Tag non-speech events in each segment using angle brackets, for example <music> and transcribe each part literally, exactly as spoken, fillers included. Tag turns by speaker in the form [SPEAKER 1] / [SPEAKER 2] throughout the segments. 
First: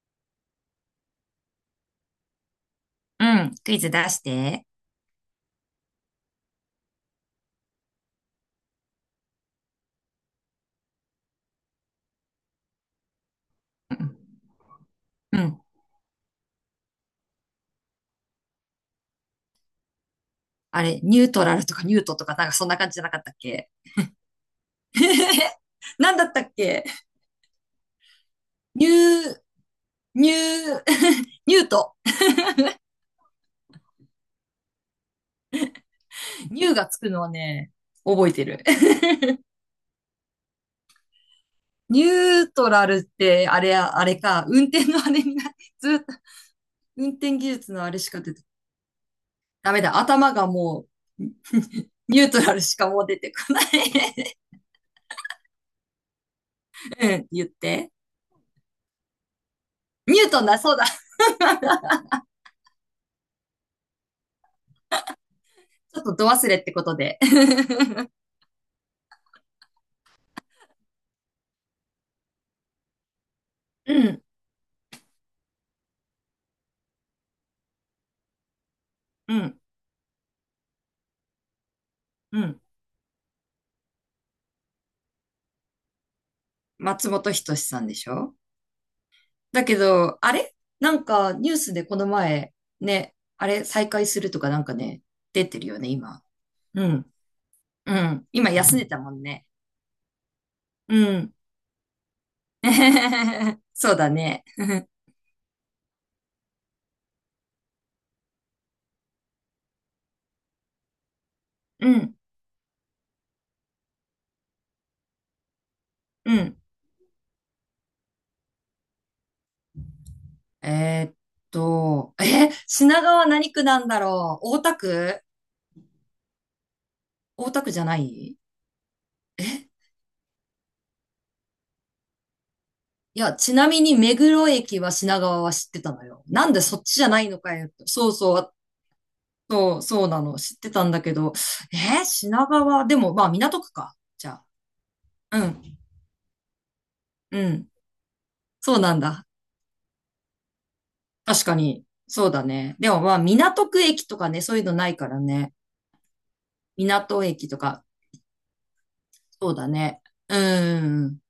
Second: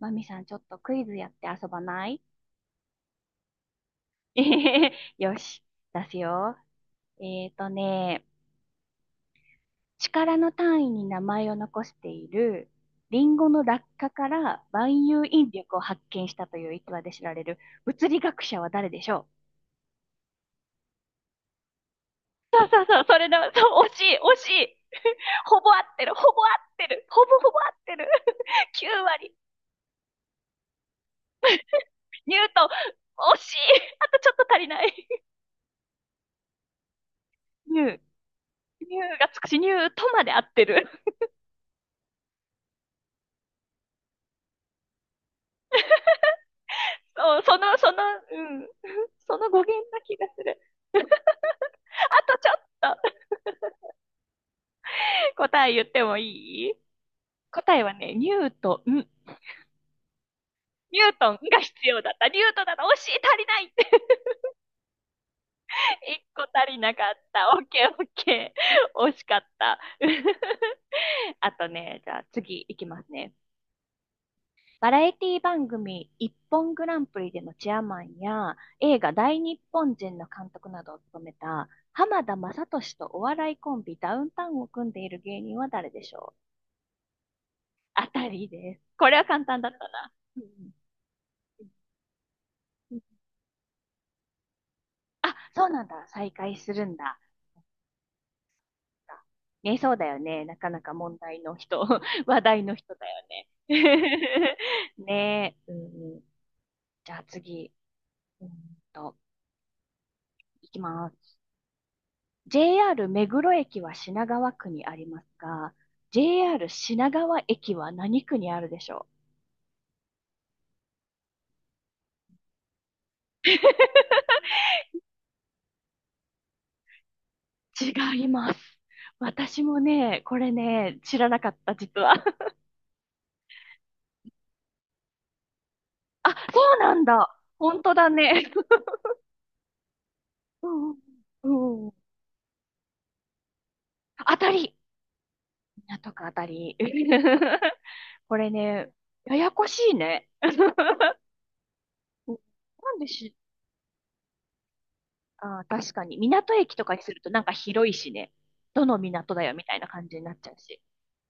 [SPEAKER 1] マミさん、ちょっとクイズやって遊ばない？
[SPEAKER 2] うん、クイズ出して。
[SPEAKER 1] <laughs> よし、出すよ。えーとね、力の単位に名前を残している、リンゴの落
[SPEAKER 2] う
[SPEAKER 1] 下
[SPEAKER 2] ん。
[SPEAKER 1] から万有
[SPEAKER 2] う
[SPEAKER 1] 引
[SPEAKER 2] ん。
[SPEAKER 1] 力を発見したという逸話で知られる物理学者は誰でしょ
[SPEAKER 2] あれ、ニュートラルとかニュートとかなんか
[SPEAKER 1] う？
[SPEAKER 2] そんな
[SPEAKER 1] そう
[SPEAKER 2] 感じ
[SPEAKER 1] そ
[SPEAKER 2] じゃ
[SPEAKER 1] う、
[SPEAKER 2] な
[SPEAKER 1] そ
[SPEAKER 2] かっ
[SPEAKER 1] れ
[SPEAKER 2] たっ
[SPEAKER 1] だ、そ
[SPEAKER 2] け？
[SPEAKER 1] う、惜しい、惜しい。<laughs>
[SPEAKER 2] <laughs>
[SPEAKER 1] ほぼ合って
[SPEAKER 2] な
[SPEAKER 1] る、
[SPEAKER 2] んだ
[SPEAKER 1] ほ
[SPEAKER 2] った
[SPEAKER 1] ぼ合
[SPEAKER 2] っ
[SPEAKER 1] っ
[SPEAKER 2] け？
[SPEAKER 1] てる、ほぼほぼ合ってる。<laughs>
[SPEAKER 2] ニュ
[SPEAKER 1] きゅう割、
[SPEAKER 2] ー、ニュー、<laughs> ニュート。
[SPEAKER 1] ニュートン、惜しい。<laughs> あとちょっと足りない。
[SPEAKER 2] ニューがつくのはね、
[SPEAKER 1] ニュー、
[SPEAKER 2] 覚えてる。
[SPEAKER 1] ニューがつくし、ニュートまで合ってる。
[SPEAKER 2] <laughs> ニュートラルって、あれや、あれか、運転のあれにな、ずっと、運
[SPEAKER 1] そ
[SPEAKER 2] 転
[SPEAKER 1] うん
[SPEAKER 2] 技
[SPEAKER 1] そ
[SPEAKER 2] 術
[SPEAKER 1] の、
[SPEAKER 2] のあ
[SPEAKER 1] そ
[SPEAKER 2] れ
[SPEAKER 1] の、
[SPEAKER 2] しか出て、
[SPEAKER 1] うん。<laughs> その語
[SPEAKER 2] ダメ
[SPEAKER 1] 源
[SPEAKER 2] だ、
[SPEAKER 1] な気が
[SPEAKER 2] 頭
[SPEAKER 1] す
[SPEAKER 2] が
[SPEAKER 1] る。
[SPEAKER 2] もう、ニ
[SPEAKER 1] <laughs>
[SPEAKER 2] ュー
[SPEAKER 1] と、
[SPEAKER 2] ト
[SPEAKER 1] ち
[SPEAKER 2] ラルしか
[SPEAKER 1] ょっ
[SPEAKER 2] もう出
[SPEAKER 1] と
[SPEAKER 2] てこない。
[SPEAKER 1] 答え言ってもいい？
[SPEAKER 2] <laughs> うん、言っ
[SPEAKER 1] 答え
[SPEAKER 2] て。
[SPEAKER 1] はね、ニュートン。
[SPEAKER 2] ニュートンだ、そうだ。
[SPEAKER 1] ニュートンが必要だった。ニュートンだった。惜しい、足りないって。
[SPEAKER 2] ちょっ
[SPEAKER 1] <laughs>
[SPEAKER 2] と
[SPEAKER 1] 一
[SPEAKER 2] 度
[SPEAKER 1] 個
[SPEAKER 2] 忘
[SPEAKER 1] 足
[SPEAKER 2] れって
[SPEAKER 1] り
[SPEAKER 2] こ
[SPEAKER 1] な
[SPEAKER 2] と
[SPEAKER 1] かっ
[SPEAKER 2] で。
[SPEAKER 1] た。オッケーオッケー。惜しかった。<laughs> あとね、じゃあ次いきますね。
[SPEAKER 2] <laughs> うん、
[SPEAKER 1] バラエティ番組一本グランプリでのチェアマンや映画
[SPEAKER 2] う
[SPEAKER 1] 大日
[SPEAKER 2] ん、
[SPEAKER 1] 本人の監督などを務めた浜田
[SPEAKER 2] うん。
[SPEAKER 1] 雅俊とお笑いコンビダウンタウンを組んでいる芸人は誰でしょう？
[SPEAKER 2] 松本人志さんでし
[SPEAKER 1] あた
[SPEAKER 2] ょ？
[SPEAKER 1] りです。これは簡単
[SPEAKER 2] だ
[SPEAKER 1] だっ
[SPEAKER 2] け
[SPEAKER 1] たな。
[SPEAKER 2] ど、あ
[SPEAKER 1] う
[SPEAKER 2] れ
[SPEAKER 1] ん。
[SPEAKER 2] なんかニュースでこの前、ね、あれ再開するとかなんかね、
[SPEAKER 1] あ、
[SPEAKER 2] 出て
[SPEAKER 1] そ
[SPEAKER 2] る
[SPEAKER 1] う
[SPEAKER 2] よ
[SPEAKER 1] なん
[SPEAKER 2] ね、
[SPEAKER 1] だ。
[SPEAKER 2] 今。
[SPEAKER 1] 再会する
[SPEAKER 2] う
[SPEAKER 1] ん
[SPEAKER 2] ん。
[SPEAKER 1] だ。
[SPEAKER 2] うん。今休んでたもんね。
[SPEAKER 1] ね、そうだよね。なかなか
[SPEAKER 2] う
[SPEAKER 1] 問
[SPEAKER 2] ん。
[SPEAKER 1] 題の人、<laughs> 話題の人だよね。
[SPEAKER 2] <laughs> そうだね。<laughs>
[SPEAKER 1] <laughs> ねえ、うん。じゃあ次、うんと、いきます。
[SPEAKER 2] うん。
[SPEAKER 1] ジェイアール 目黒駅は品川区にありますが、
[SPEAKER 2] うん。
[SPEAKER 1] ジェイアール 品川駅は何区にあるでしょ
[SPEAKER 2] えーっと、え、品川何区なんだろう？大田区。大田区じ
[SPEAKER 1] う？
[SPEAKER 2] ゃな
[SPEAKER 1] 違い
[SPEAKER 2] い？
[SPEAKER 1] ます。
[SPEAKER 2] え、
[SPEAKER 1] 私もね、これね、知らなかった、実は。<laughs>
[SPEAKER 2] いや、ちなみに目黒駅は品川は知ってたのよ。
[SPEAKER 1] あ、
[SPEAKER 2] なん
[SPEAKER 1] そ
[SPEAKER 2] でそ
[SPEAKER 1] う
[SPEAKER 2] っ
[SPEAKER 1] な
[SPEAKER 2] ち
[SPEAKER 1] ん
[SPEAKER 2] じゃない
[SPEAKER 1] だ。
[SPEAKER 2] のかよ。
[SPEAKER 1] 本当だ
[SPEAKER 2] そうそ
[SPEAKER 1] ね。
[SPEAKER 2] う。そう、そうなの。知っ
[SPEAKER 1] <laughs> う
[SPEAKER 2] てたん
[SPEAKER 1] ん。
[SPEAKER 2] だけど、
[SPEAKER 1] うん。
[SPEAKER 2] えー品川、でも、まあ、港区か。じゃ
[SPEAKER 1] 当
[SPEAKER 2] あ。
[SPEAKER 1] たり。
[SPEAKER 2] うん、
[SPEAKER 1] 港区、当たり。
[SPEAKER 2] うん。
[SPEAKER 1] <laughs> これ
[SPEAKER 2] そう
[SPEAKER 1] ね、
[SPEAKER 2] なんだ。
[SPEAKER 1] ややこしいね。<laughs>
[SPEAKER 2] 確かに。そう
[SPEAKER 1] うん、
[SPEAKER 2] だね。で
[SPEAKER 1] なん
[SPEAKER 2] も、
[SPEAKER 1] で
[SPEAKER 2] まあ、
[SPEAKER 1] し、
[SPEAKER 2] 港区駅とかね、そういうのないからね。
[SPEAKER 1] あー、確かに。港駅とかにする
[SPEAKER 2] 港
[SPEAKER 1] となん
[SPEAKER 2] 駅
[SPEAKER 1] か
[SPEAKER 2] とか、
[SPEAKER 1] 広いしね。どの港だ
[SPEAKER 2] そ
[SPEAKER 1] よ
[SPEAKER 2] う
[SPEAKER 1] み
[SPEAKER 2] だ
[SPEAKER 1] たいな
[SPEAKER 2] ね。
[SPEAKER 1] 感じにな
[SPEAKER 2] う
[SPEAKER 1] っちゃうし。
[SPEAKER 2] ん、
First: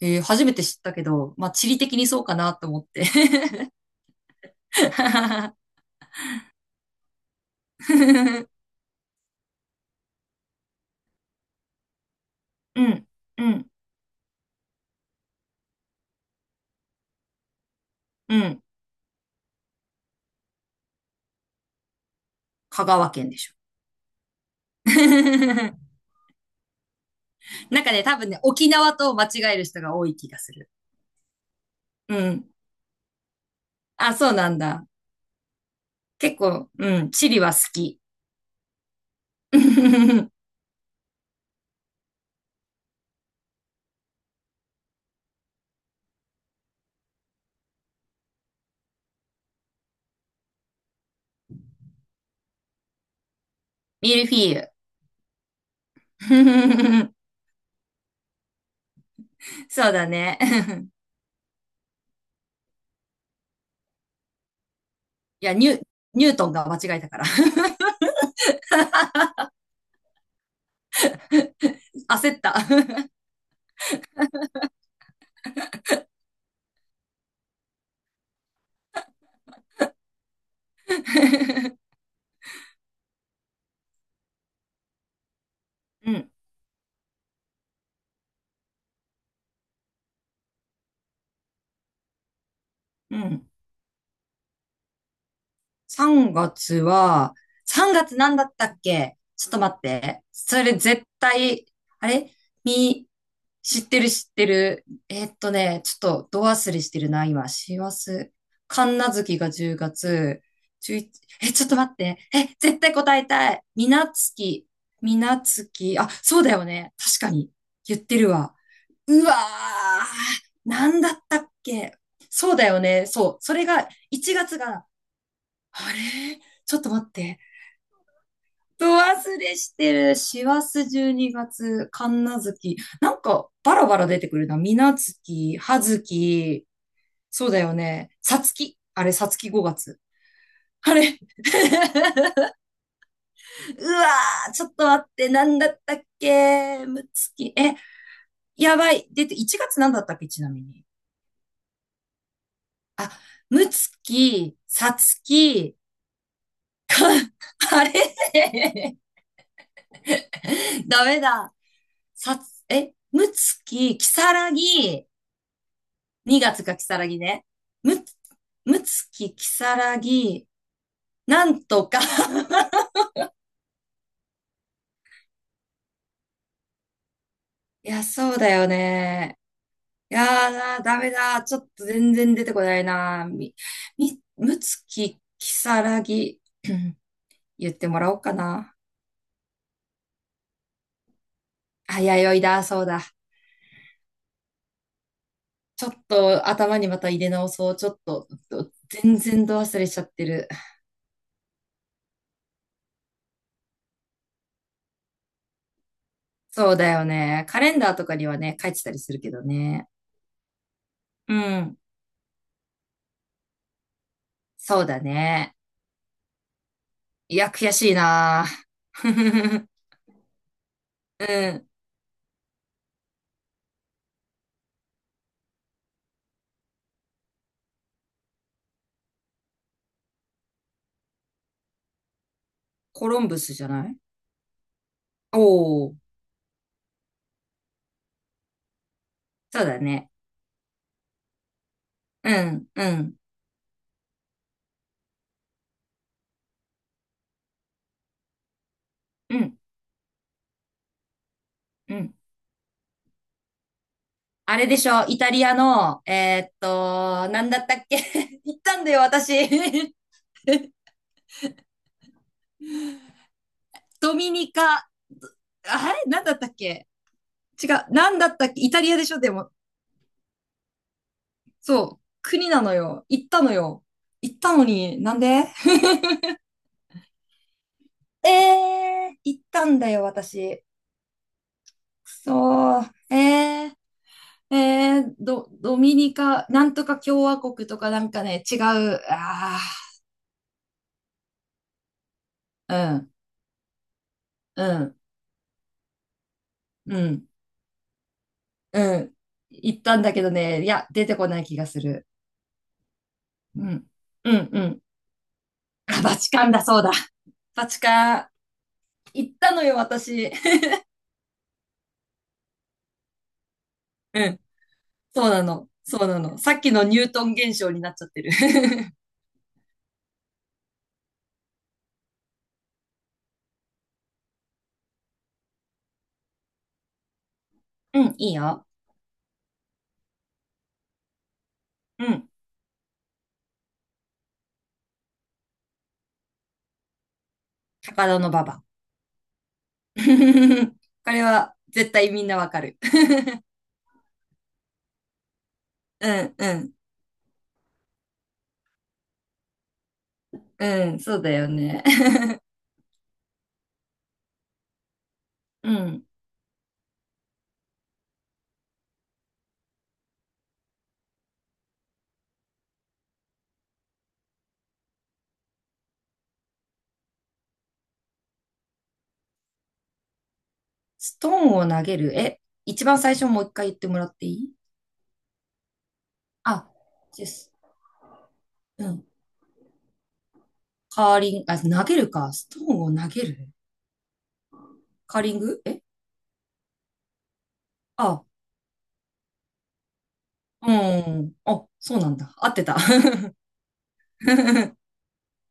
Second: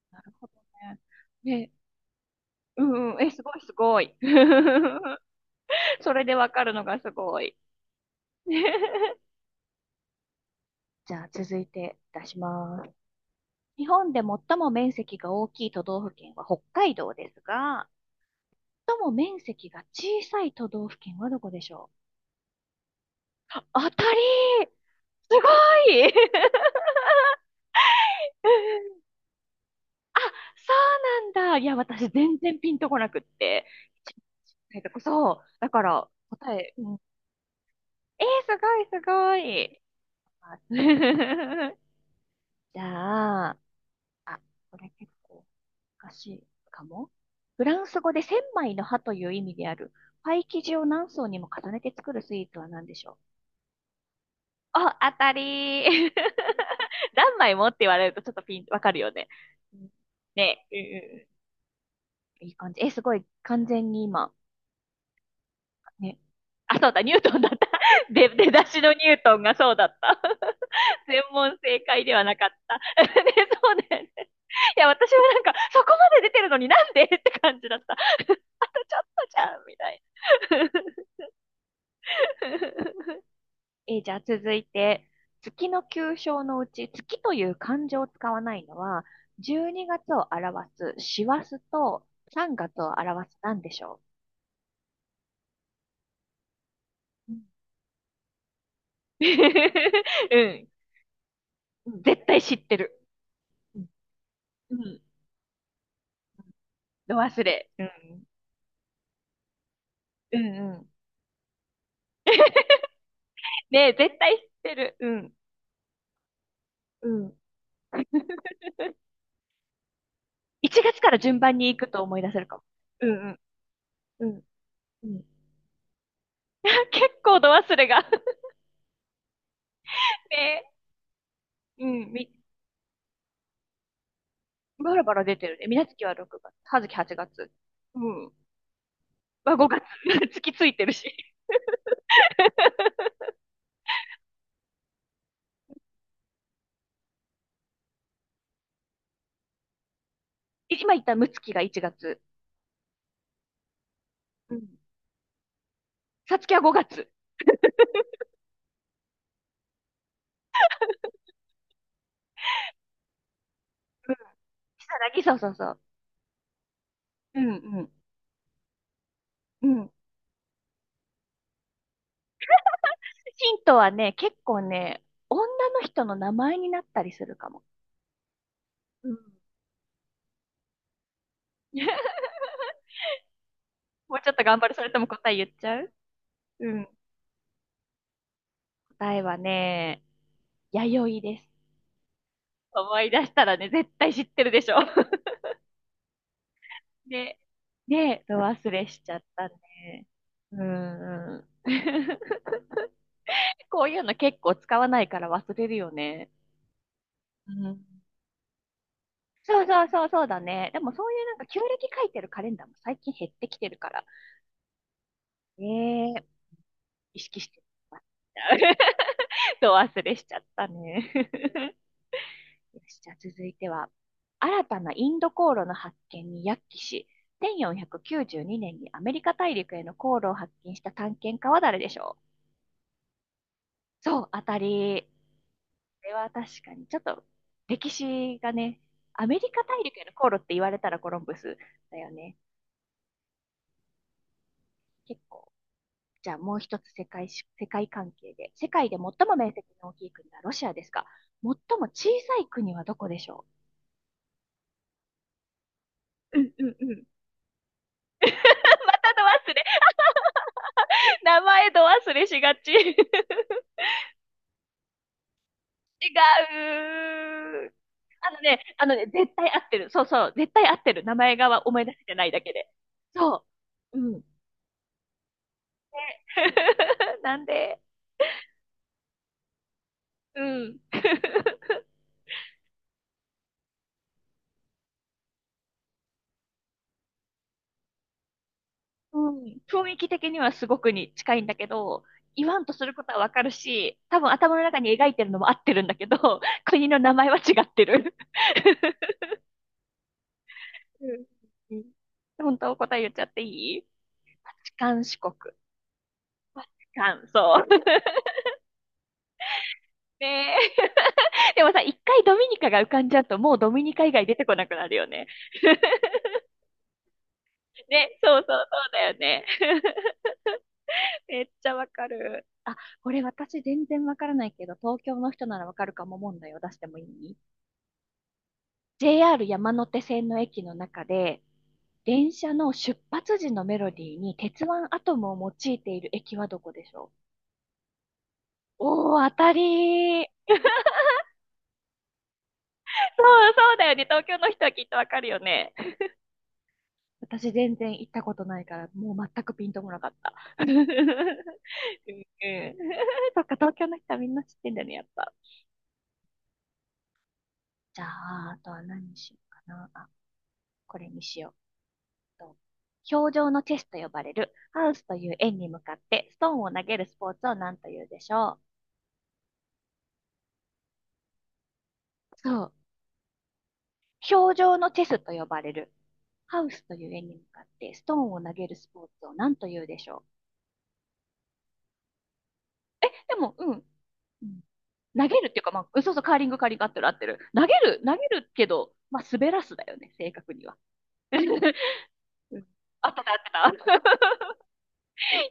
[SPEAKER 2] え
[SPEAKER 1] な
[SPEAKER 2] ー
[SPEAKER 1] る
[SPEAKER 2] 初
[SPEAKER 1] ほど
[SPEAKER 2] めて知ったけど、まあ、
[SPEAKER 1] ね。
[SPEAKER 2] 地
[SPEAKER 1] ね、
[SPEAKER 2] 理的にそうかなと思
[SPEAKER 1] う
[SPEAKER 2] って。
[SPEAKER 1] んうん。え、すごいすごい。
[SPEAKER 2] <laughs>
[SPEAKER 1] <laughs> それでわかるのがすごい。<laughs> じゃあ続いて出し
[SPEAKER 2] う
[SPEAKER 1] ます。
[SPEAKER 2] ん、うん、
[SPEAKER 1] 日本で最も面積が大きい都道府県は北海道ですが、
[SPEAKER 2] うん。
[SPEAKER 1] 最も面積が小さい都道府県はどこでしょ
[SPEAKER 2] 香川県でしょ。
[SPEAKER 1] う？当たり、すごい。 <laughs>
[SPEAKER 2] <laughs> なんかね、多分ね、沖縄と間違える人が多い気がする。
[SPEAKER 1] そうなんだ。いや、私
[SPEAKER 2] う
[SPEAKER 1] 全
[SPEAKER 2] ん。
[SPEAKER 1] 然ピンとこなくって。一
[SPEAKER 2] あ、
[SPEAKER 1] 番
[SPEAKER 2] そうなん
[SPEAKER 1] 小さい
[SPEAKER 2] だ。
[SPEAKER 1] とこ、そう。だから
[SPEAKER 2] 結
[SPEAKER 1] 答
[SPEAKER 2] 構、
[SPEAKER 1] え、うん、
[SPEAKER 2] うん、チリは好き。
[SPEAKER 1] えー、すごいすごい。
[SPEAKER 2] <laughs>
[SPEAKER 1] あ。 <laughs> じゃあ、あ、これ結構難しいかも。フランス語で千枚の葉という意味である、パイ生地を何層にも重ねて作るスイーツは何でしょう？
[SPEAKER 2] ミルフィーユ。
[SPEAKER 1] あ、当たりー。
[SPEAKER 2] <laughs>
[SPEAKER 1] <laughs> 何枚もって言われるとちょっとピン、わかるよね。ね、う
[SPEAKER 2] そ
[SPEAKER 1] ん。
[SPEAKER 2] うだね。
[SPEAKER 1] ね
[SPEAKER 2] <laughs>
[SPEAKER 1] え、うん、いい感じ。え、すごい、完全に今、
[SPEAKER 2] いや、ニュ、
[SPEAKER 1] ね。
[SPEAKER 2] ニュートンが間
[SPEAKER 1] あ、そう
[SPEAKER 2] 違え
[SPEAKER 1] だ、
[SPEAKER 2] た
[SPEAKER 1] ニュ
[SPEAKER 2] か
[SPEAKER 1] ー
[SPEAKER 2] ら。
[SPEAKER 1] トンだった。<laughs> 出出だしのニュートンがそうだった。全問正解
[SPEAKER 2] <laughs>
[SPEAKER 1] では
[SPEAKER 2] 焦
[SPEAKER 1] な
[SPEAKER 2] っ
[SPEAKER 1] かった。<laughs>
[SPEAKER 2] た。
[SPEAKER 1] ね、そうだよね。いや、私もなんか、そこまで出てるのになんでって感じだった。<laughs> あとちょっとじゃん、みたいな。
[SPEAKER 2] <laughs>
[SPEAKER 1] <laughs> えー、じゃあ続いて、月の
[SPEAKER 2] う
[SPEAKER 1] 旧
[SPEAKER 2] ん、
[SPEAKER 1] 称のうち、月という漢字を使わないのは、じゅうにがつを表す師走とさんがつを
[SPEAKER 2] う
[SPEAKER 1] 表す
[SPEAKER 2] ん。
[SPEAKER 1] なんでしょ
[SPEAKER 2] さんがつ
[SPEAKER 1] う？う
[SPEAKER 2] は、
[SPEAKER 1] ん。
[SPEAKER 2] さんがつなんだったっけ？ちょっと待って。
[SPEAKER 1] <laughs> う
[SPEAKER 2] そ
[SPEAKER 1] ん、
[SPEAKER 2] れ絶対、あ
[SPEAKER 1] 絶
[SPEAKER 2] れ、
[SPEAKER 1] 対知ってる。
[SPEAKER 2] み、知ってる知って
[SPEAKER 1] う
[SPEAKER 2] る。
[SPEAKER 1] ん。
[SPEAKER 2] えーっとね、ちょっとど忘れしてる
[SPEAKER 1] ど
[SPEAKER 2] な、
[SPEAKER 1] 忘
[SPEAKER 2] 今。
[SPEAKER 1] れ。
[SPEAKER 2] 師
[SPEAKER 1] うん。
[SPEAKER 2] 走。神無月が10
[SPEAKER 1] う
[SPEAKER 2] 月、
[SPEAKER 1] んうん。
[SPEAKER 2] じゅういち、え、ちょっと待って。え、絶対答えたい。
[SPEAKER 1] ね
[SPEAKER 2] み
[SPEAKER 1] え、
[SPEAKER 2] な
[SPEAKER 1] 絶
[SPEAKER 2] つ
[SPEAKER 1] 対知っ
[SPEAKER 2] き。
[SPEAKER 1] てる。う
[SPEAKER 2] み
[SPEAKER 1] ん。
[SPEAKER 2] なつき。あ、そうだよね。
[SPEAKER 1] う
[SPEAKER 2] 確か
[SPEAKER 1] ん。
[SPEAKER 2] に。言ってるわ。
[SPEAKER 1] <laughs>
[SPEAKER 2] うわー。
[SPEAKER 1] 1
[SPEAKER 2] な
[SPEAKER 1] 月
[SPEAKER 2] ん
[SPEAKER 1] か
[SPEAKER 2] だっ
[SPEAKER 1] ら
[SPEAKER 2] た
[SPEAKER 1] 順
[SPEAKER 2] っ
[SPEAKER 1] 番に行く
[SPEAKER 2] け？
[SPEAKER 1] と思い出せる
[SPEAKER 2] そう
[SPEAKER 1] かも。
[SPEAKER 2] だよ
[SPEAKER 1] う
[SPEAKER 2] ね。
[SPEAKER 1] んう
[SPEAKER 2] そう。
[SPEAKER 1] ん
[SPEAKER 2] それが、
[SPEAKER 1] う
[SPEAKER 2] 1
[SPEAKER 1] ん。
[SPEAKER 2] 月がつが、
[SPEAKER 1] うん。
[SPEAKER 2] あれ、ちょっと
[SPEAKER 1] <laughs>
[SPEAKER 2] 待っ
[SPEAKER 1] 結構
[SPEAKER 2] て。
[SPEAKER 1] 度忘れが。 <laughs>
[SPEAKER 2] ど忘れしてる。師
[SPEAKER 1] ね
[SPEAKER 2] 走12
[SPEAKER 1] え。
[SPEAKER 2] 月、
[SPEAKER 1] うん、
[SPEAKER 2] 神
[SPEAKER 1] み、
[SPEAKER 2] 無月。なんか、バラバラ出てくるな。水無
[SPEAKER 1] バラバラ出てる
[SPEAKER 2] 月、
[SPEAKER 1] ね。み
[SPEAKER 2] 葉
[SPEAKER 1] なつきは6
[SPEAKER 2] 月。
[SPEAKER 1] 月、はずき8
[SPEAKER 2] そ
[SPEAKER 1] 月。
[SPEAKER 2] うだよ
[SPEAKER 1] う
[SPEAKER 2] ね。
[SPEAKER 1] ん。
[SPEAKER 2] さつき。あれ、さつき
[SPEAKER 1] は
[SPEAKER 2] 5
[SPEAKER 1] ごがつ。
[SPEAKER 2] 月。
[SPEAKER 1] <laughs> 月ついてる
[SPEAKER 2] あれ。
[SPEAKER 1] し。
[SPEAKER 2] <laughs> うわー、ちょっと待って。なんだったっけ？むつき。え、やばい。出て、いちがつなんだったっけ？ちなみに。
[SPEAKER 1] 今言ったむつきがいちがつ。
[SPEAKER 2] あ、むつ
[SPEAKER 1] う
[SPEAKER 2] き、
[SPEAKER 1] ん。
[SPEAKER 2] さつき。
[SPEAKER 1] さつきはごがつ。
[SPEAKER 2] あれ。 <laughs> ダメだ。さつ、え、むつき、き
[SPEAKER 1] うん。
[SPEAKER 2] さら
[SPEAKER 1] ひさ
[SPEAKER 2] ぎ、
[SPEAKER 1] なぎ、そうそうそう。
[SPEAKER 2] にがつかきさらぎ
[SPEAKER 1] う
[SPEAKER 2] ね。
[SPEAKER 1] んうん
[SPEAKER 2] む、むつき、き
[SPEAKER 1] う
[SPEAKER 2] さ
[SPEAKER 1] ん。
[SPEAKER 2] らぎ、なんとか。 <laughs>
[SPEAKER 1] ヒントはね、結構ね、他の人の名前になったりするかも。
[SPEAKER 2] いや、そうだよ
[SPEAKER 1] うん。
[SPEAKER 2] ね。いやーな、ダメだ。ちょっと全
[SPEAKER 1] <laughs>
[SPEAKER 2] 然出てこないな。み、
[SPEAKER 1] もう
[SPEAKER 2] み、
[SPEAKER 1] ちょっと
[SPEAKER 2] む
[SPEAKER 1] 頑張る。
[SPEAKER 2] つ
[SPEAKER 1] それとも
[SPEAKER 2] き、
[SPEAKER 1] 答え言っ
[SPEAKER 2] き
[SPEAKER 1] ちゃ
[SPEAKER 2] さ
[SPEAKER 1] う？
[SPEAKER 2] らぎ、
[SPEAKER 1] うん。
[SPEAKER 2] <clears throat> 言ってもらおうかな。
[SPEAKER 1] 答えはね、弥生です。
[SPEAKER 2] あ、弥生だ、そう
[SPEAKER 1] 思
[SPEAKER 2] だ。
[SPEAKER 1] い出したらね、絶対知ってるでしょ。<laughs>
[SPEAKER 2] ちょっと頭にまた入れ
[SPEAKER 1] で、
[SPEAKER 2] 直そう。ちょっ
[SPEAKER 1] で、
[SPEAKER 2] と、
[SPEAKER 1] ど忘
[SPEAKER 2] ど
[SPEAKER 1] れしち
[SPEAKER 2] 全
[SPEAKER 1] ゃっ
[SPEAKER 2] 然
[SPEAKER 1] た
[SPEAKER 2] ど忘れしちゃ
[SPEAKER 1] ね。
[SPEAKER 2] ってる。
[SPEAKER 1] うん、うん <laughs>。こういうの結構使わないから忘れるよね。
[SPEAKER 2] そうだよね。
[SPEAKER 1] う
[SPEAKER 2] カレン
[SPEAKER 1] ん。
[SPEAKER 2] ダーとかにはね、書いてたりするけど
[SPEAKER 1] そうそう
[SPEAKER 2] ね。
[SPEAKER 1] そう、そうだね。でもそういうな
[SPEAKER 2] う
[SPEAKER 1] んか旧
[SPEAKER 2] ん。
[SPEAKER 1] 暦書いてるカレンダーも最近減ってきてるから。
[SPEAKER 2] そうだね。
[SPEAKER 1] ええ、意
[SPEAKER 2] い
[SPEAKER 1] 識し
[SPEAKER 2] や、
[SPEAKER 1] て、
[SPEAKER 2] 悔しい
[SPEAKER 1] また。
[SPEAKER 2] な。
[SPEAKER 1] <laughs>
[SPEAKER 2] <laughs>
[SPEAKER 1] ど忘れしちゃったね。
[SPEAKER 2] うん。
[SPEAKER 1] よし、じゃあ続いては、新たなインド航路の発見に躍起し、せんよんひゃくきゅうじゅうにねんにねんにアメリカ大陸への航路を発見した探検家は誰でしょう？
[SPEAKER 2] コロンブスじゃない？
[SPEAKER 1] そう、当たり。
[SPEAKER 2] おおー、
[SPEAKER 1] これは確かに、ちょっと歴史がね、アメリカ
[SPEAKER 2] そうだ
[SPEAKER 1] 大陸へ
[SPEAKER 2] ね。
[SPEAKER 1] の航路って言われたらコロンブスだよ
[SPEAKER 2] う
[SPEAKER 1] ね。
[SPEAKER 2] ん、うん、
[SPEAKER 1] 結構。じゃあもう一つ世界し、世界関係で。世界で最も
[SPEAKER 2] う
[SPEAKER 1] 面
[SPEAKER 2] ん、
[SPEAKER 1] 積の大きい国はロシアですが、最も
[SPEAKER 2] う
[SPEAKER 1] 小
[SPEAKER 2] ん。
[SPEAKER 1] さい国はどこでしょ
[SPEAKER 2] あれでしょ、イタリアの、
[SPEAKER 1] う？
[SPEAKER 2] え
[SPEAKER 1] う
[SPEAKER 2] ー
[SPEAKER 1] ん
[SPEAKER 2] っ
[SPEAKER 1] うんうん。
[SPEAKER 2] と、なんだったっけ？ <laughs> 行ったん
[SPEAKER 1] <laughs>
[SPEAKER 2] だ
[SPEAKER 1] ま
[SPEAKER 2] よ、
[SPEAKER 1] たの忘れ。
[SPEAKER 2] 私。
[SPEAKER 1] 名前と忘れしがち。<laughs> 違
[SPEAKER 2] <laughs> ドミニカ。あれなんだったっけ？違
[SPEAKER 1] う。
[SPEAKER 2] う。なんだ
[SPEAKER 1] あ
[SPEAKER 2] っ
[SPEAKER 1] の
[SPEAKER 2] たっけ？
[SPEAKER 1] ね、
[SPEAKER 2] イタ
[SPEAKER 1] あ
[SPEAKER 2] リ
[SPEAKER 1] の
[SPEAKER 2] アで
[SPEAKER 1] ね、
[SPEAKER 2] しょ、で
[SPEAKER 1] 絶
[SPEAKER 2] も。
[SPEAKER 1] 対合ってる。そうそう、絶対合ってる。名前が思い出
[SPEAKER 2] そう。
[SPEAKER 1] せてないだ
[SPEAKER 2] 国
[SPEAKER 1] け
[SPEAKER 2] な
[SPEAKER 1] で。
[SPEAKER 2] のよ。行った
[SPEAKER 1] そ
[SPEAKER 2] のよ。
[SPEAKER 1] う。うん。
[SPEAKER 2] 行ったのに、なんで？ <laughs>
[SPEAKER 1] <laughs> なんで、
[SPEAKER 2] えー、行ったんだよ、
[SPEAKER 1] う
[SPEAKER 2] 私。
[SPEAKER 1] ん。<laughs>
[SPEAKER 2] くそー。えー。えー、ド、ドミニカ、なんとか共和国とかなんかね、違う。
[SPEAKER 1] うん。
[SPEAKER 2] あ、
[SPEAKER 1] 雰囲気的にはすごくに近いんだけど、言わんとする
[SPEAKER 2] あ、う
[SPEAKER 1] こと
[SPEAKER 2] ん、
[SPEAKER 1] はわかるし、多分頭の
[SPEAKER 2] う
[SPEAKER 1] 中に
[SPEAKER 2] ん、
[SPEAKER 1] 描いてるのも合ってるんだけど、<laughs> 国
[SPEAKER 2] う
[SPEAKER 1] の名前
[SPEAKER 2] ん、
[SPEAKER 1] は違ってる。
[SPEAKER 2] うん。行ったんだけどね、いや、出
[SPEAKER 1] う
[SPEAKER 2] て
[SPEAKER 1] ん
[SPEAKER 2] こない気が
[SPEAKER 1] う
[SPEAKER 2] す
[SPEAKER 1] ん、
[SPEAKER 2] る。
[SPEAKER 1] 本当答え言っちゃって
[SPEAKER 2] う
[SPEAKER 1] いい？
[SPEAKER 2] ん、うん、
[SPEAKER 1] バ
[SPEAKER 2] う
[SPEAKER 1] チ
[SPEAKER 2] ん。
[SPEAKER 1] カン四国。バ
[SPEAKER 2] あ、バチカンだ、
[SPEAKER 1] チ
[SPEAKER 2] そうだ。
[SPEAKER 1] カン、そう。
[SPEAKER 2] バチカン。行ったのよ、私。
[SPEAKER 1] ね
[SPEAKER 2] <laughs>
[SPEAKER 1] え。でもさ、一回ドミニカが浮かんじゃうと、もうドミニカ以
[SPEAKER 2] う
[SPEAKER 1] 外出
[SPEAKER 2] ん、
[SPEAKER 1] てこなくなるよ
[SPEAKER 2] そ
[SPEAKER 1] ね。
[SPEAKER 2] うなの。そうなの。さっきのニュートン現象になっちゃっ
[SPEAKER 1] ね、
[SPEAKER 2] てる。
[SPEAKER 1] そうそうそう
[SPEAKER 2] <laughs>
[SPEAKER 1] だよね。<laughs> めっちゃわかる。あ、これ私全然わからないけど、東京の人ならわかるかも問題を出してもいい？
[SPEAKER 2] うん、いいよ。
[SPEAKER 1] ジェイアール 山手線の駅の中で、
[SPEAKER 2] うん、
[SPEAKER 1] 電車の出発時のメロディーに鉄腕アトムを用いている駅はどこでしょ
[SPEAKER 2] 高田の馬場。
[SPEAKER 1] う？おー、当たりー。
[SPEAKER 2] <laughs> これは絶対みんなわかる。
[SPEAKER 1] そ
[SPEAKER 2] <laughs>
[SPEAKER 1] う、そうだよね。東京の人はきっとわかるよね。
[SPEAKER 2] うん、うん、
[SPEAKER 1] 私全然行ったことないから、もう全くピンとこなかった。<laughs> うんう
[SPEAKER 2] う
[SPEAKER 1] ん。
[SPEAKER 2] ん、そうだよね。<laughs>
[SPEAKER 1] <laughs> そっか、東京の人はみんな知ってんだね、やっぱ。
[SPEAKER 2] うん。
[SPEAKER 1] じゃあ、あとは何にしようかな。あ、これにしよう。と氷上のチェスと呼ばれるハウスという円に向かってストーンを投げるスポーツを何というでしょう。
[SPEAKER 2] ストーンを投げる。え、
[SPEAKER 1] そう。
[SPEAKER 2] 一番最初もう一回言ってもらっていい？
[SPEAKER 1] 氷上のチェスと呼ばれるハウ
[SPEAKER 2] あ、
[SPEAKER 1] スという
[SPEAKER 2] で
[SPEAKER 1] 円に向
[SPEAKER 2] す。
[SPEAKER 1] かってストーンを投げるス
[SPEAKER 2] う
[SPEAKER 1] ポ
[SPEAKER 2] ん。
[SPEAKER 1] ーツを何というでしょう。
[SPEAKER 2] カーリング、あ、投げるか。ストーンを投げ
[SPEAKER 1] で
[SPEAKER 2] る。
[SPEAKER 1] も、うん。うん、
[SPEAKER 2] カー
[SPEAKER 1] 投
[SPEAKER 2] リン
[SPEAKER 1] げるって
[SPEAKER 2] グ。
[SPEAKER 1] いうか、ま
[SPEAKER 2] え、
[SPEAKER 1] あ、うん、そうそう、カーリング、カーリング、合ってる合ってる。投げる、投げ
[SPEAKER 2] あ、
[SPEAKER 1] るけど、まあ、滑らすだよね、正確に
[SPEAKER 2] う
[SPEAKER 1] は。<laughs>
[SPEAKER 2] ん。
[SPEAKER 1] う
[SPEAKER 2] あ、そうなんだ。合って
[SPEAKER 1] ん、
[SPEAKER 2] た。
[SPEAKER 1] 合って
[SPEAKER 2] <laughs>
[SPEAKER 1] た合ってた。
[SPEAKER 2] う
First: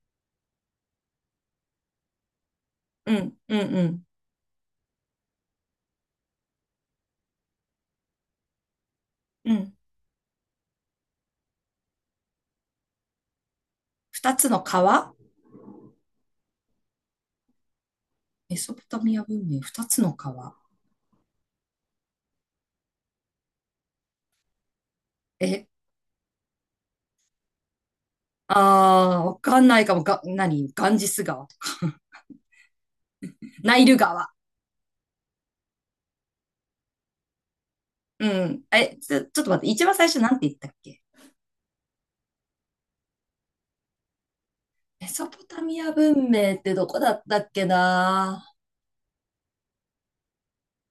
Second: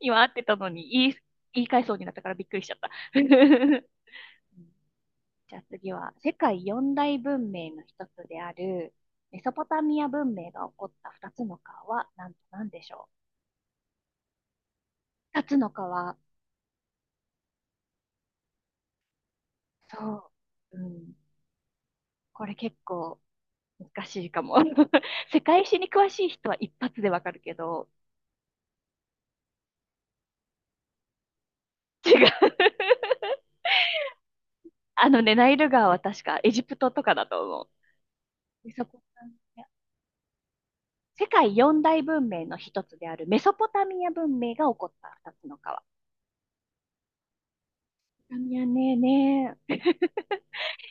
[SPEAKER 1] 今合ってたのに言い、言い返そうになったからびっくりしちゃった。
[SPEAKER 2] ん、うん、う
[SPEAKER 1] <laughs>
[SPEAKER 2] ん。
[SPEAKER 1] じゃあ次は、世界四大文明の一つである、メソ
[SPEAKER 2] う
[SPEAKER 1] ポ
[SPEAKER 2] ん。
[SPEAKER 1] タミア文明が起こった二つの川は何と何でしょ
[SPEAKER 2] 二つの川。
[SPEAKER 1] う？二つの川、
[SPEAKER 2] メソポタミア文明、二つの
[SPEAKER 1] そ
[SPEAKER 2] 川。
[SPEAKER 1] う、うん、これ結構難しいかも。<laughs> 世界
[SPEAKER 2] え、
[SPEAKER 1] 史に詳しい人は一発でわかるけど、
[SPEAKER 2] あー、わかんないかも。が、何？ガンジス川。
[SPEAKER 1] 違う。<laughs>
[SPEAKER 2] ナイル川。
[SPEAKER 1] あのね、ナイル川は確かエジプトとかだと思う。
[SPEAKER 2] うん。
[SPEAKER 1] メソ
[SPEAKER 2] え、
[SPEAKER 1] ポ
[SPEAKER 2] ちょ、
[SPEAKER 1] タ
[SPEAKER 2] ちょっと
[SPEAKER 1] ミ
[SPEAKER 2] 待って。一番最初なんて言ったっけ？
[SPEAKER 1] 世界四大文明の一つであるメソポタミア文明が起こっ
[SPEAKER 2] メ
[SPEAKER 1] た
[SPEAKER 2] ソ
[SPEAKER 1] 二
[SPEAKER 2] ポ
[SPEAKER 1] つの
[SPEAKER 2] タミ
[SPEAKER 1] 川。
[SPEAKER 2] ア文明ってどこだったっけ
[SPEAKER 1] メソポタ
[SPEAKER 2] な。
[SPEAKER 1] ミアねね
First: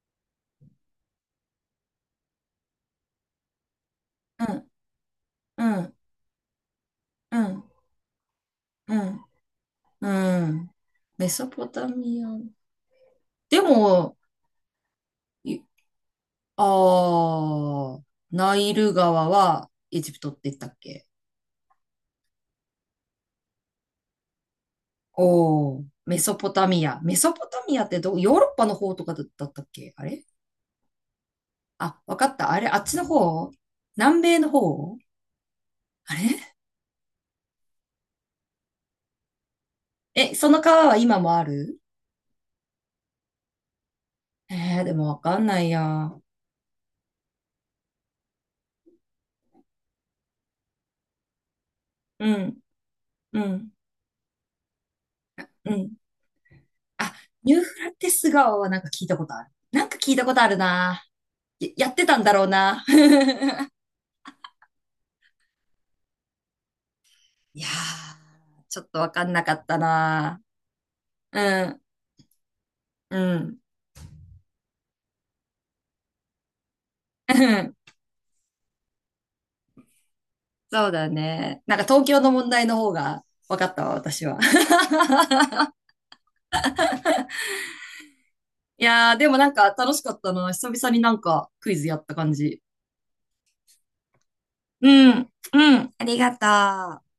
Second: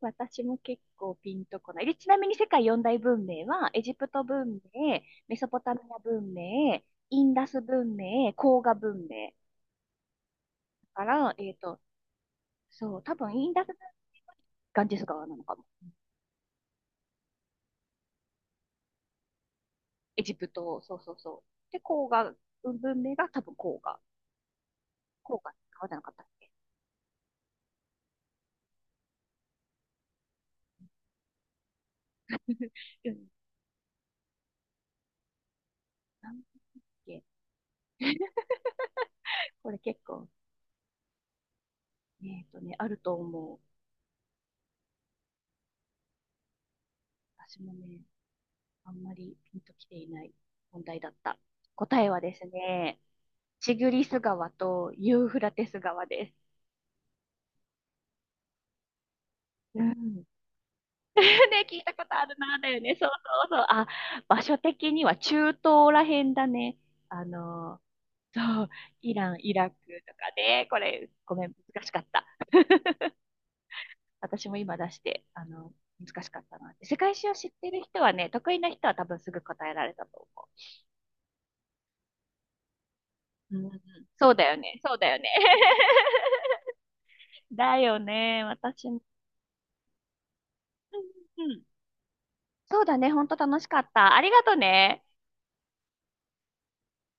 [SPEAKER 1] 私も結構ピンとこない。でちなみに世界四大文明は、エジプト
[SPEAKER 2] う
[SPEAKER 1] 文
[SPEAKER 2] ん
[SPEAKER 1] 明、メソポタミ
[SPEAKER 2] うん
[SPEAKER 1] ア文明、イン
[SPEAKER 2] う
[SPEAKER 1] ダス
[SPEAKER 2] ん
[SPEAKER 1] 文明、黄河
[SPEAKER 2] う
[SPEAKER 1] 文
[SPEAKER 2] ん
[SPEAKER 1] 明。
[SPEAKER 2] うん。
[SPEAKER 1] だか
[SPEAKER 2] メ
[SPEAKER 1] ら、
[SPEAKER 2] ソ
[SPEAKER 1] えっ
[SPEAKER 2] ポ
[SPEAKER 1] と、
[SPEAKER 2] タミア。
[SPEAKER 1] そう、多分イン
[SPEAKER 2] で
[SPEAKER 1] ダスが
[SPEAKER 2] も、
[SPEAKER 1] ガンジス川なのか
[SPEAKER 2] い
[SPEAKER 1] も。
[SPEAKER 2] ああ、ナイル川はエジプ
[SPEAKER 1] エ
[SPEAKER 2] ト
[SPEAKER 1] ジ
[SPEAKER 2] って
[SPEAKER 1] プ
[SPEAKER 2] 言ったっ
[SPEAKER 1] ト、そう
[SPEAKER 2] け？
[SPEAKER 1] そうそう。で、黄河文明が多分黄河。黄河
[SPEAKER 2] おおー、
[SPEAKER 1] 川じゃなかっ
[SPEAKER 2] メ
[SPEAKER 1] たっ
[SPEAKER 2] ソポ
[SPEAKER 1] け？
[SPEAKER 2] タミア。メソポタミアってど、ヨーロッパの方とかだだったっけ？あれ、あ、わかった。あれ、あっちの
[SPEAKER 1] うん、
[SPEAKER 2] 方？南米の方？あ
[SPEAKER 1] なんだ
[SPEAKER 2] れ。
[SPEAKER 1] っけ？これ結構、
[SPEAKER 2] え、その川は今もある？
[SPEAKER 1] えっとね、あると思う。
[SPEAKER 2] えー、でもわかんないや。う
[SPEAKER 1] 私もね、あんまりピンときていない問題だった。答えはです
[SPEAKER 2] ん、
[SPEAKER 1] ね、
[SPEAKER 2] うん、
[SPEAKER 1] チグリス川とユーフラテ
[SPEAKER 2] う
[SPEAKER 1] ス
[SPEAKER 2] ん。
[SPEAKER 1] 川です。
[SPEAKER 2] あ、ニューフラテス顔はなんか聞いたことある。
[SPEAKER 1] う
[SPEAKER 2] なんか聞い
[SPEAKER 1] ん。
[SPEAKER 2] たことあるな。
[SPEAKER 1] <laughs> ね、
[SPEAKER 2] や、
[SPEAKER 1] 聞い
[SPEAKER 2] や
[SPEAKER 1] た
[SPEAKER 2] っ
[SPEAKER 1] こ
[SPEAKER 2] て
[SPEAKER 1] と
[SPEAKER 2] たん
[SPEAKER 1] あ
[SPEAKER 2] だ
[SPEAKER 1] る
[SPEAKER 2] ろう
[SPEAKER 1] な、だよ
[SPEAKER 2] な。
[SPEAKER 1] ね。そうそ
[SPEAKER 2] <laughs>
[SPEAKER 1] うそう。あ、場所的には中東らへんだね。あ
[SPEAKER 2] いや
[SPEAKER 1] の、そ
[SPEAKER 2] ー、
[SPEAKER 1] う、
[SPEAKER 2] ちょっとわ
[SPEAKER 1] イ
[SPEAKER 2] かん
[SPEAKER 1] ラン、
[SPEAKER 2] なか
[SPEAKER 1] イ
[SPEAKER 2] っ
[SPEAKER 1] ラク
[SPEAKER 2] た
[SPEAKER 1] とか
[SPEAKER 2] な。
[SPEAKER 1] ね。これ、ご
[SPEAKER 2] う
[SPEAKER 1] めん、
[SPEAKER 2] ん、
[SPEAKER 1] 難しかった。
[SPEAKER 2] うん、
[SPEAKER 1] 私も今出して、あの、難しかったな。世界史を
[SPEAKER 2] <laughs>
[SPEAKER 1] 知っ
[SPEAKER 2] う
[SPEAKER 1] てる
[SPEAKER 2] ん。
[SPEAKER 1] 人はね、得意な人は多分すぐ答えられたと思
[SPEAKER 2] そうだね。なんか東京の問題の方が
[SPEAKER 1] う。
[SPEAKER 2] わ
[SPEAKER 1] う
[SPEAKER 2] かっ
[SPEAKER 1] ん、
[SPEAKER 2] たわ、私
[SPEAKER 1] そう
[SPEAKER 2] は。
[SPEAKER 1] だよ
[SPEAKER 2] <laughs>
[SPEAKER 1] ね、そうだよね。<laughs> だよね、
[SPEAKER 2] い
[SPEAKER 1] 私も。
[SPEAKER 2] やー、でもなんか楽しかったな。久々になん
[SPEAKER 1] う
[SPEAKER 2] か
[SPEAKER 1] んうん、
[SPEAKER 2] クイズやった感じ。
[SPEAKER 1] そうだね、ほんと楽しかった。ありがと
[SPEAKER 2] う
[SPEAKER 1] ね。
[SPEAKER 2] ん、うん、ありがとう。